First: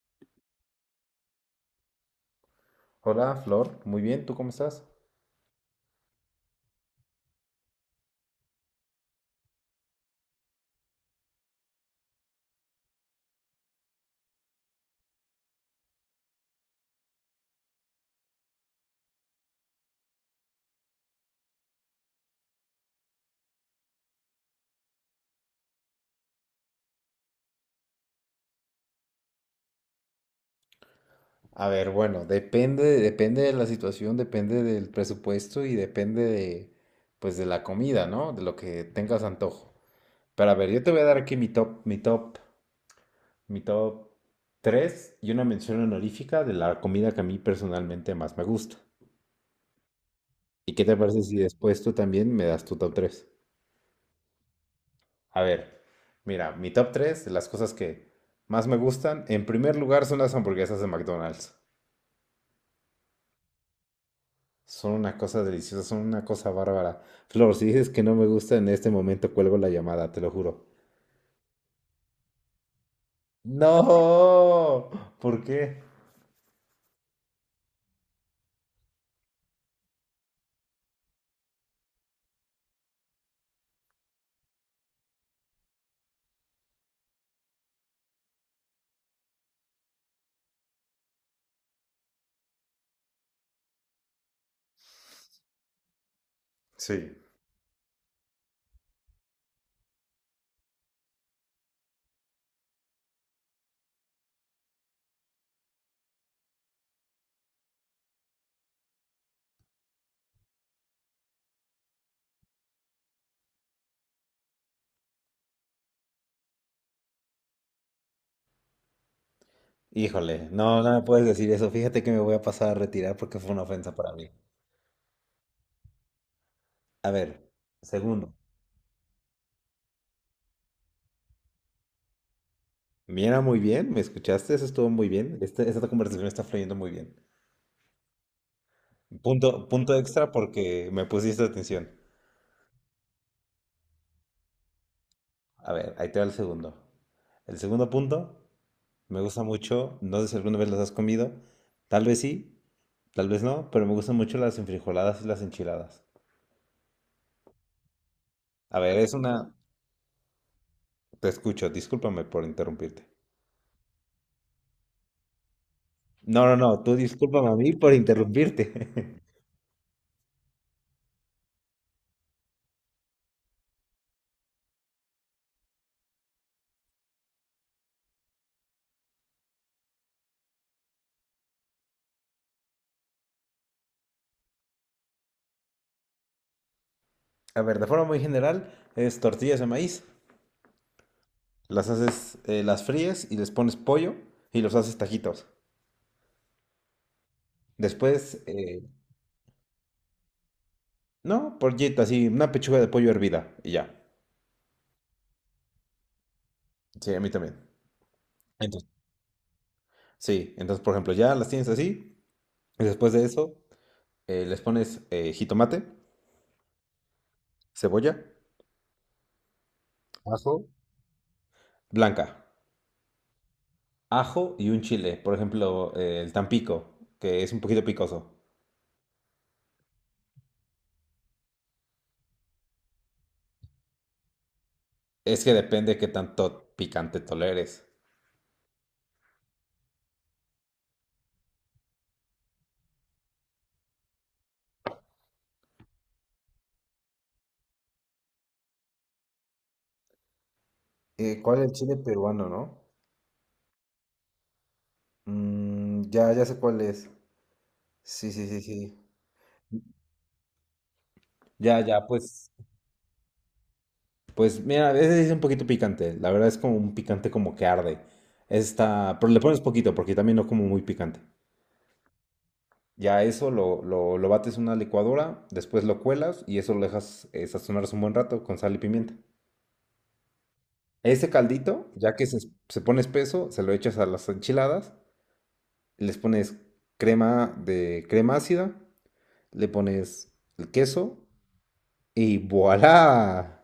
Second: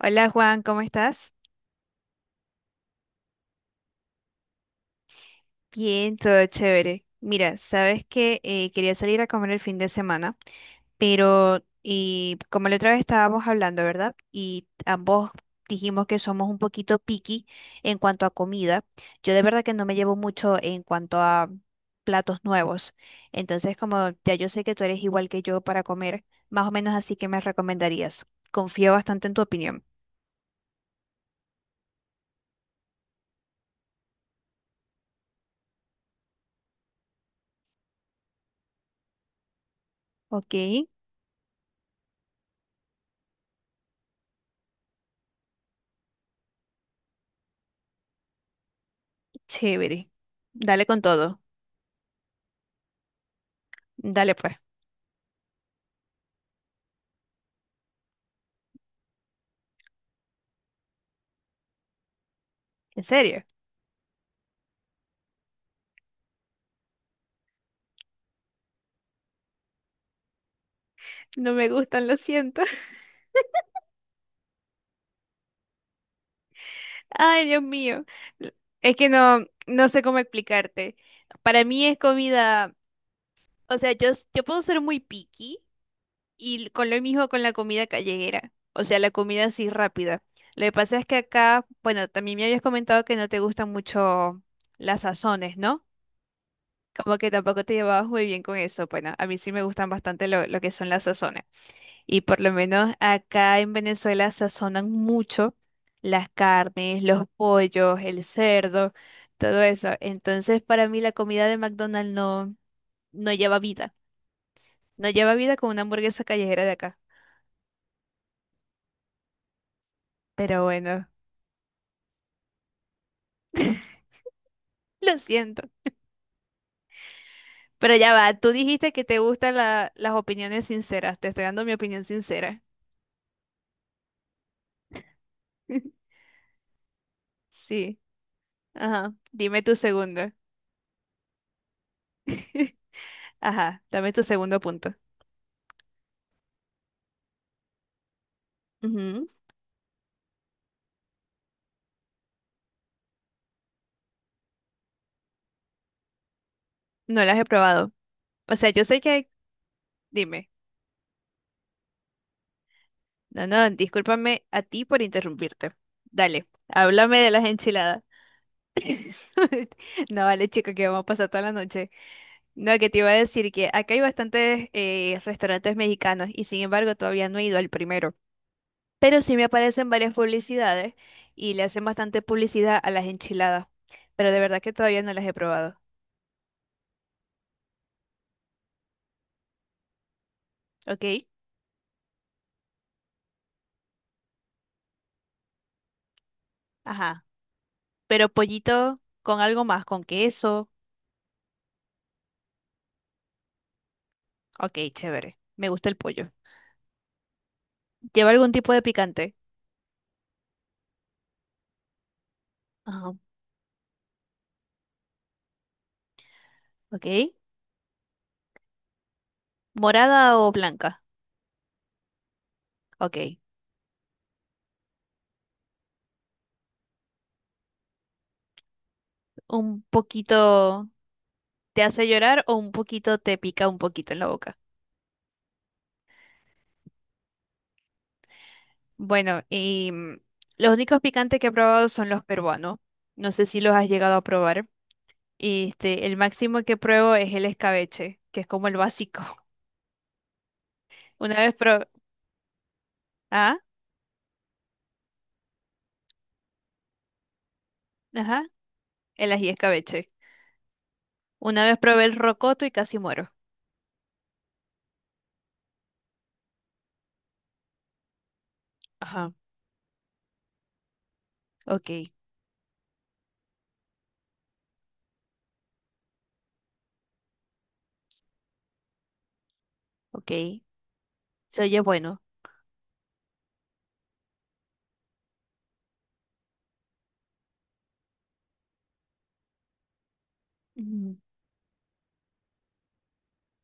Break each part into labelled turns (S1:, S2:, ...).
S1: Hola Juan, ¿cómo estás?
S2: Hola, Flor. Muy bien, ¿tú cómo estás?
S1: Bien, todo chévere. Mira, sabes que quería salir a comer el fin de semana, pero y como la otra vez estábamos hablando, ¿verdad? Y ambos dijimos que somos un poquito picky en cuanto a comida. Yo de verdad que no me llevo mucho en cuanto a platos nuevos. Entonces, como ya yo sé que tú eres igual que yo para comer, más o menos así que me recomendarías. Confío bastante en tu opinión.
S2: A ver, bueno, depende, depende de la situación, depende del presupuesto y depende de, pues, de la comida, ¿no? De lo que tengas antojo. Pero
S1: Ok,
S2: a ver, yo te voy a dar aquí mi top, mi top, mi top 3 y una mención honorífica de la comida que a mí personalmente más me gusta.
S1: chévere.
S2: ¿Y qué
S1: Dale
S2: te
S1: con
S2: parece si
S1: todo.
S2: después tú también me das tu top 3?
S1: Dale pues.
S2: A ver, mira, mi top 3, de las cosas que más me gustan, en primer lugar son las hamburguesas de McDonald's.
S1: ¿En serio?
S2: Son una cosa deliciosa, son una cosa bárbara. Flor, si dices que no me gusta en este momento, cuelgo la llamada, te lo juro.
S1: No me gustan, lo siento.
S2: No, ¿por qué?
S1: Ay, Dios mío. Es que no sé cómo explicarte. Para mí es comida, o sea, yo, yo puedo ser muy picky y con lo mismo con la comida callejera, o sea, la comida así rápida. Lo que pasa es que acá, bueno, también me habías comentado que no te gustan mucho las sazones, ¿no?
S2: Sí.
S1: Como que tampoco te llevabas muy bien con eso. Bueno, a mí sí me gustan bastante lo que son las sazones. Y por lo menos acá en Venezuela sazonan mucho las carnes, los pollos, el cerdo, todo eso. Entonces, para mí la comida de McDonald's no lleva vida. No lleva vida como una hamburguesa callejera de acá.
S2: Híjole,
S1: Pero
S2: no, no me
S1: bueno,
S2: puedes decir eso. Fíjate que me voy a pasar a retirar porque fue una ofensa para mí.
S1: lo siento.
S2: A ver,
S1: Pero ya
S2: segundo.
S1: va, tú dijiste que te gustan las opiniones sinceras. Te estoy dando mi opinión sincera.
S2: Mira, muy bien, ¿me escuchaste? Eso estuvo muy bien. Esta conversación está fluyendo muy bien.
S1: Sí. Ajá. Dime
S2: Punto,
S1: tu
S2: punto
S1: segundo.
S2: extra porque me pusiste atención.
S1: Ajá, dame tu segundo punto.
S2: A ver, ahí te va el segundo. El segundo punto me
S1: Ujú.
S2: gusta mucho, no sé si alguna vez las has comido, tal vez sí, tal vez no, pero me gustan mucho las enfrijoladas y las enchiladas.
S1: No las he probado. O sea,
S2: A
S1: yo
S2: ver,
S1: sé
S2: es
S1: que...
S2: una...
S1: Dime.
S2: Te escucho, discúlpame por interrumpirte.
S1: No, no, discúlpame a ti por interrumpirte.
S2: No,
S1: Dale,
S2: no, no, tú
S1: háblame de las
S2: discúlpame a mí por
S1: enchiladas.
S2: interrumpirte.
S1: No, vale, chico, que vamos a pasar toda la noche. No, que te iba a decir que acá hay bastantes restaurantes mexicanos y sin embargo todavía no he ido al primero. Pero sí me aparecen varias publicidades y le hacen bastante publicidad a las enchiladas. Pero de verdad que todavía no las he probado.
S2: A ver, de forma muy general, es tortillas de maíz.
S1: ¿Ok?
S2: Las haces, las fríes y les pones pollo y los haces tajitos.
S1: Ajá. Pero
S2: Después,
S1: pollito con algo más, con queso.
S2: no, pollito, así, una pechuga de pollo hervida y ya.
S1: Ok, chévere. Me gusta el pollo.
S2: Sí, a mí también.
S1: ¿Lleva algún tipo de
S2: Entonces,
S1: picante?
S2: sí, entonces, por ejemplo, ya las tienes así y después
S1: Ajá.
S2: de eso... les pones jitomate,
S1: Ok.
S2: cebolla.
S1: ¿Morada o
S2: Ajo.
S1: blanca?
S2: Blanca,
S1: Ok.
S2: ajo y un chile. Por ejemplo, el tampico, que es un poquito picoso.
S1: ¿Un poquito te hace llorar o un poquito te pica un poquito en la boca?
S2: Es que depende qué tanto picante toleres.
S1: Bueno, y los únicos picantes que he probado son los peruanos. No sé si los has llegado a probar. Este, el máximo que pruebo es el escabeche, que es como el básico. Una vez
S2: ¿Cuál es el
S1: probé...
S2: chile peruano, no?
S1: Ah,
S2: Mm, ya, ya sé cuál es. Sí,
S1: ajá,
S2: sí, sí, sí.
S1: el ají escabeche. Una vez
S2: Ya,
S1: probé
S2: ya,
S1: el
S2: pues,
S1: rocoto y casi muero.
S2: pues mira, a veces es un poquito picante. La verdad es como un picante como que arde. Está,
S1: Ajá,
S2: pero le pones poquito porque también no como muy picante.
S1: ok,
S2: Ya eso lo bates en una licuadora, después lo cuelas y eso lo dejas sazonarse un buen rato con sal y pimienta.
S1: ok.
S2: Ese
S1: Se oye
S2: caldito, ya
S1: bueno.
S2: que se pone espeso, se lo echas a las enchiladas, les pones crema de crema ácida, le pones el
S1: Ujú.
S2: queso y ¡voilá!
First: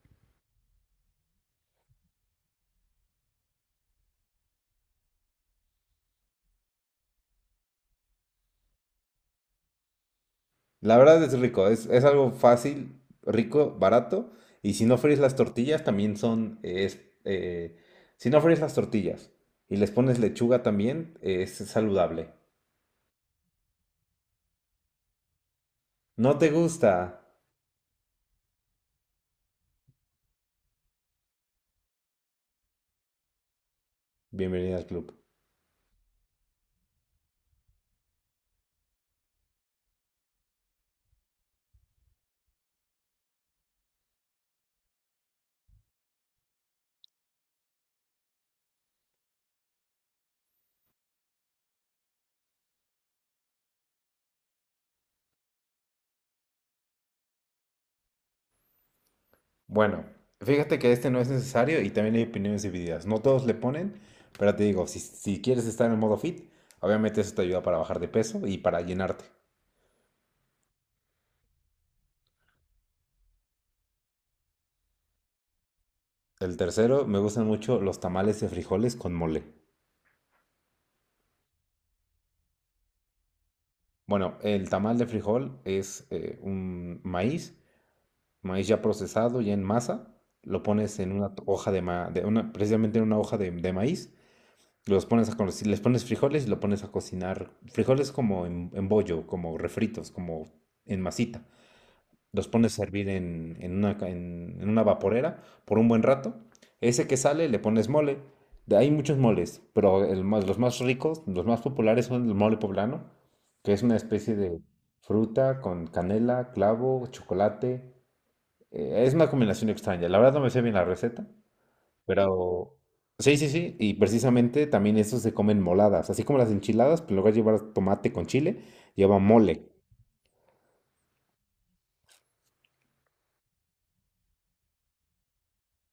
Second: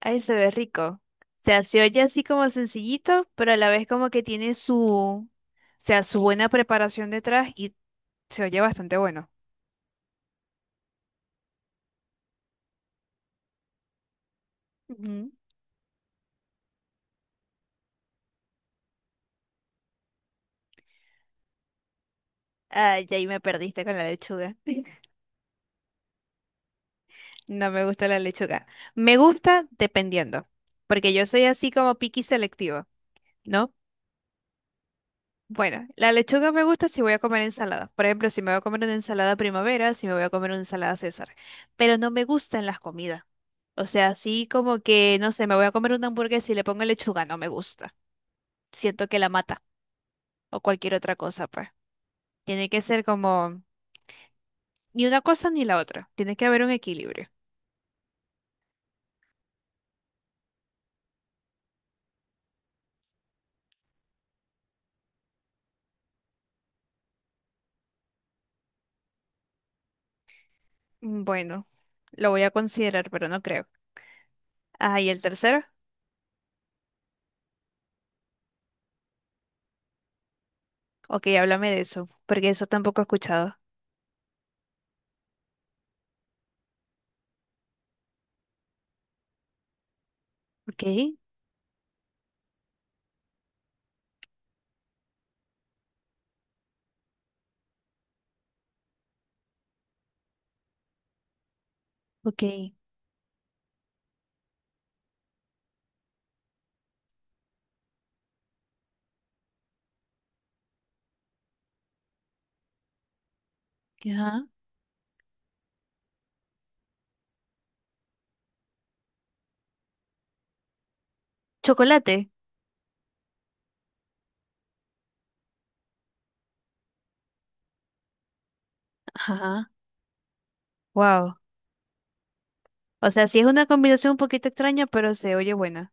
S1: Ay, se ve rico. O sea, se oye así como sencillito, pero a la vez como que tiene su, o sea, su buena preparación detrás y se oye bastante bueno.
S2: La verdad es rico, es algo fácil, rico, barato. Y si no fríes
S1: Ujú.
S2: las tortillas, también son... es, si no fríes las tortillas y les pones lechuga también, es saludable.
S1: Ay, ahí me perdiste con la lechuga.
S2: ¿No te gusta?
S1: No me gusta la lechuga. Me gusta dependiendo, porque yo soy así como picky selectivo, ¿no?
S2: Bienvenida al club.
S1: Bueno, la lechuga me gusta si voy a comer ensalada. Por ejemplo, si me voy a comer una ensalada primavera, si me voy a comer una ensalada César. Pero no me gustan las comidas. O sea, así como que, no sé, me voy a comer una hamburguesa y le pongo lechuga, no me gusta. Siento que la mata o cualquier otra cosa, pues. Tiene que ser como ni una cosa ni la otra. Tiene que haber un equilibrio.
S2: Bueno, fíjate que este no es necesario y también hay opiniones divididas. No todos le ponen, pero te digo, si, si quieres estar en el modo fit, obviamente eso te ayuda para bajar de peso y para llenarte.
S1: Mm, bueno, lo voy a considerar, pero no creo. Ah, ¿y el tercero?
S2: El tercero, me gustan mucho los tamales de frijoles con mole.
S1: Ok, háblame de eso, porque eso tampoco he escuchado.
S2: Bueno, el tamal de frijol es un maíz, maíz ya procesado, ya en masa. Lo
S1: Ok,
S2: pones en una hoja de de una, precisamente en una hoja de maíz. Los pones a conocer, les pones frijoles y lo pones a cocinar. Frijoles como en bollo, como refritos, como en masita.
S1: ok.
S2: Los pones a hervir en una, en una vaporera por un buen rato. Ese que sale le pones mole. Hay muchos moles, pero los más ricos, los más populares son el mole poblano, que es una especie
S1: Ajá.
S2: de fruta con canela, clavo, chocolate. Es una combinación extraña. La verdad no me sé bien la receta,
S1: Chocolate.
S2: pero sí, sí, sí. Y precisamente también eso se comen moladas. Así como las enchiladas, pero en lugar de llevar tomate con chile, lleva
S1: Ajá.
S2: mole.
S1: Wow. O sea, sí es una combinación un poquito extraña, pero se oye buena.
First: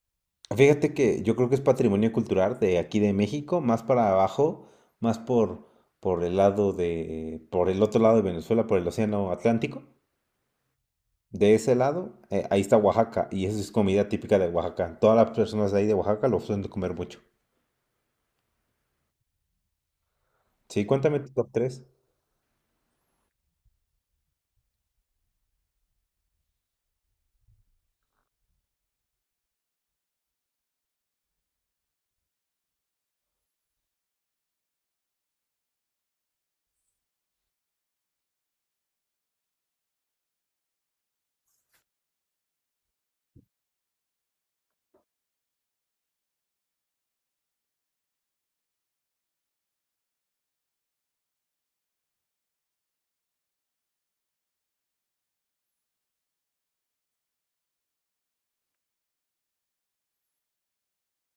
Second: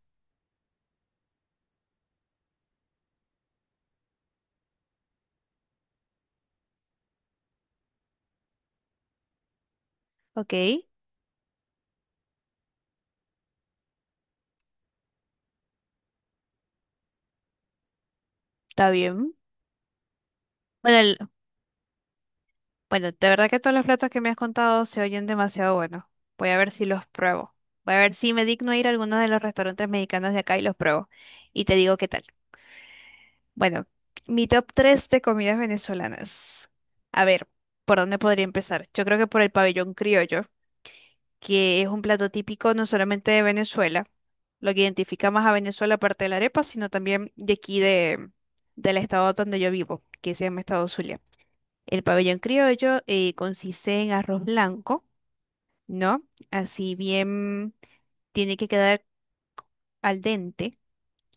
S2: Fíjate que yo creo que es patrimonio cultural de aquí de México, más para abajo, más por el lado de, por el otro lado de Venezuela, por el Océano Atlántico.
S1: Ok,
S2: De ese lado, ahí está Oaxaca, y eso es comida típica de Oaxaca. Todas las personas de ahí de Oaxaca lo suelen comer mucho.
S1: está bien.
S2: Sí,
S1: Bueno, el-
S2: cuéntame tu top tres.
S1: bueno, de verdad que todos los platos que me has contado se oyen demasiado buenos. Voy a ver si los pruebo. Voy a ver si me digno a ir a alguno de los restaurantes mexicanos de acá y los pruebo. Y te digo qué tal. Bueno, mi top 3 de comidas venezolanas. A ver, ¿por dónde podría empezar? Yo creo que por el pabellón criollo. Que es un plato típico no solamente de Venezuela, lo que identifica más a Venezuela aparte de la arepa, sino también de aquí de, del estado donde yo vivo, que se llama Estado Zulia. El pabellón criollo consiste en arroz blanco, ¿no? Así bien tiene que quedar al dente,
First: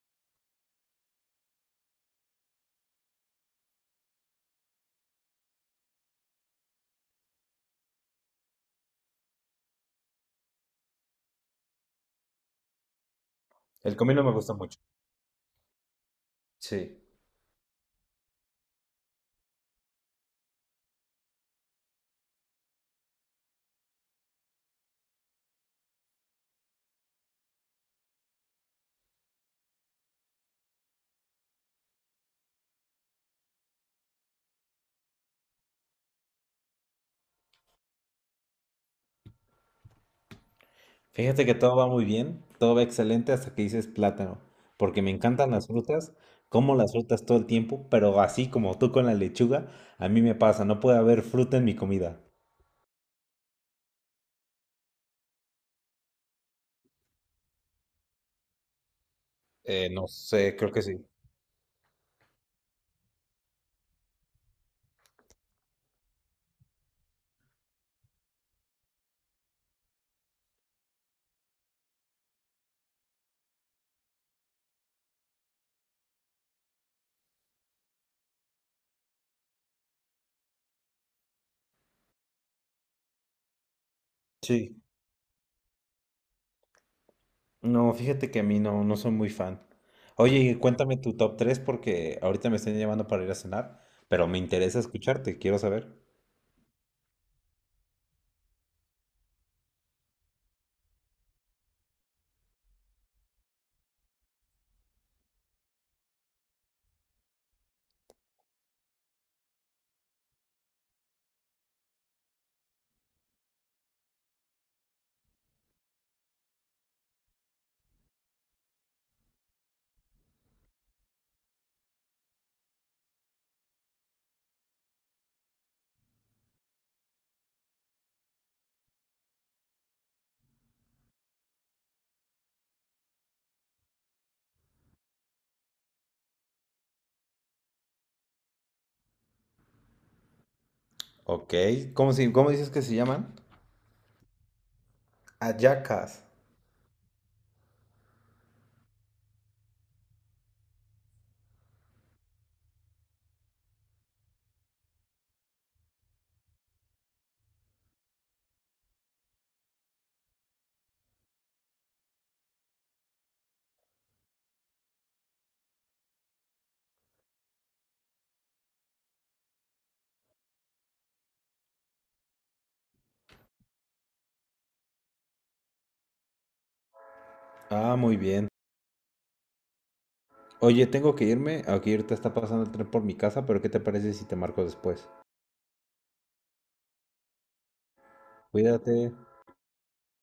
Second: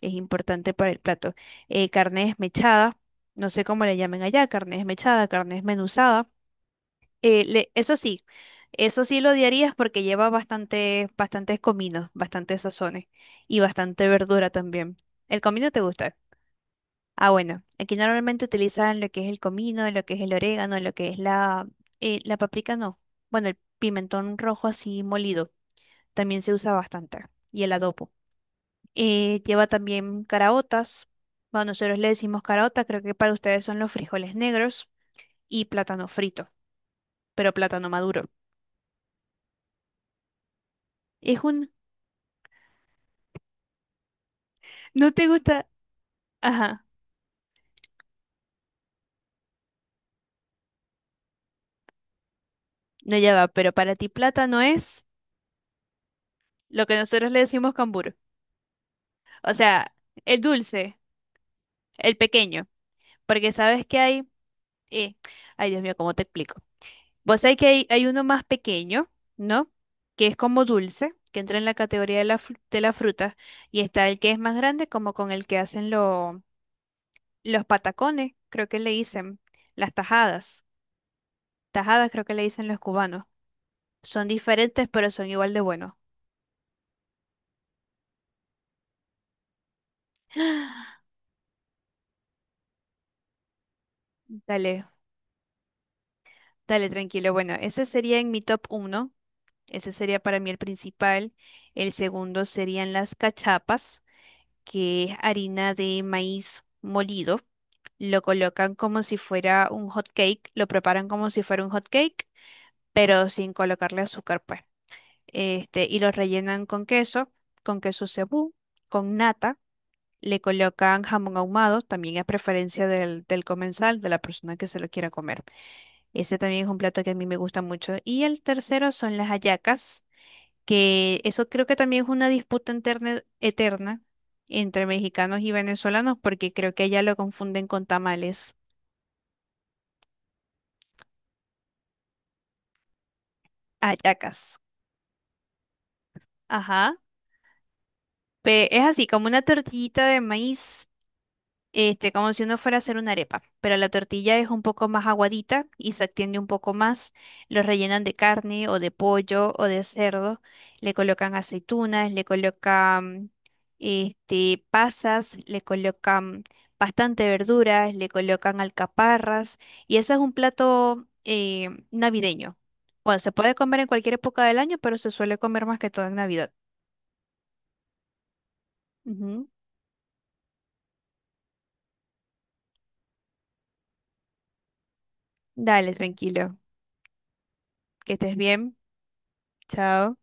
S1: es importante para el plato. Carne desmechada, no sé cómo le llamen allá, carne desmechada, carne desmenuzada. Eh, le- eso sí, eso sí lo odiarías porque lleva bastante, bastantes cominos, bastantes sazones y
S2: El
S1: bastante
S2: comino me
S1: verdura
S2: gusta mucho.
S1: también. ¿El comino te gusta?
S2: Sí.
S1: Ah, bueno, aquí normalmente utilizan lo que es el comino, lo que es el orégano, lo que es la paprika no. Bueno, el pimentón rojo así molido también se usa bastante y el adobo. Lleva también caraotas. Bueno, nosotros le decimos caraota, creo que para ustedes son los frijoles negros y plátano frito, pero plátano maduro. Es
S2: Fíjate que
S1: un...
S2: todo va muy bien, todo va excelente hasta que dices plátano, porque me
S1: ¿No te
S2: encantan las
S1: gusta?
S2: frutas, como
S1: Ajá,
S2: las frutas todo el tiempo, pero así como tú con la lechuga, a mí me pasa, no puede haber fruta en mi comida.
S1: no ya va, pero para ti plátano es lo que nosotros le decimos cambur. O sea,
S2: No
S1: el
S2: sé, creo que sí.
S1: dulce, el pequeño. Porque sabes que hay. eh, Ay, Dios mío, ¿cómo te explico? Vos sabés que hay uno más pequeño, ¿no? Que es como dulce, que entra en la categoría de de la fruta. Y está el que es más grande, como con el que hacen los patacones, creo que le dicen. Las tajadas. Tajadas creo que le dicen los cubanos. Son
S2: Sí.
S1: diferentes, pero son igual de buenos.
S2: No, fíjate que a mí no, no soy muy fan. Oye, y cuéntame tu top 3 porque ahorita me están llamando para ir a cenar, pero me interesa
S1: Dale.
S2: escucharte, quiero saber.
S1: Dale, tranquilo. Bueno, ese sería en mi top uno. Ese sería para mí el principal. El segundo serían las cachapas, que es harina de maíz molido. Lo colocan como si fuera un hot cake, lo preparan como si fuera un hot cake, pero sin colocarle azúcar, pues. Este, y lo rellenan con queso cebú, con nata. Le colocan jamón ahumado, también a preferencia del comensal, de la persona que se lo quiera comer. Ese también es un plato que a mí me gusta mucho. Y el tercero son las hallacas, que eso creo que también es una disputa eterna entre mexicanos y venezolanos, porque creo que allá lo confunden con tamales.
S2: Ok, ¿cómo, si, cómo dices que se llaman?
S1: Hallacas.
S2: Ayacas.
S1: Ajá. Es así, como una tortillita de maíz. Este, como si uno fuera a hacer una arepa, pero la tortilla es un poco más aguadita y se extiende un poco más. Lo rellenan de carne o de pollo o de cerdo. Le colocan aceitunas, le colocan este, pasas, le colocan bastante verduras, le colocan alcaparras. Y ese es un plato navideño. Bueno, se puede comer en cualquier época del año, pero se suele comer más que todo en Navidad.
S2: Ah, muy bien.
S1: Ujú.
S2: Oye, tengo que irme. Aquí ahorita está pasando el tren por mi casa, pero ¿qué te parece si te marco después?
S1: Dale, tranquilo. Que estés bien.
S2: Cuídate.
S1: Chao.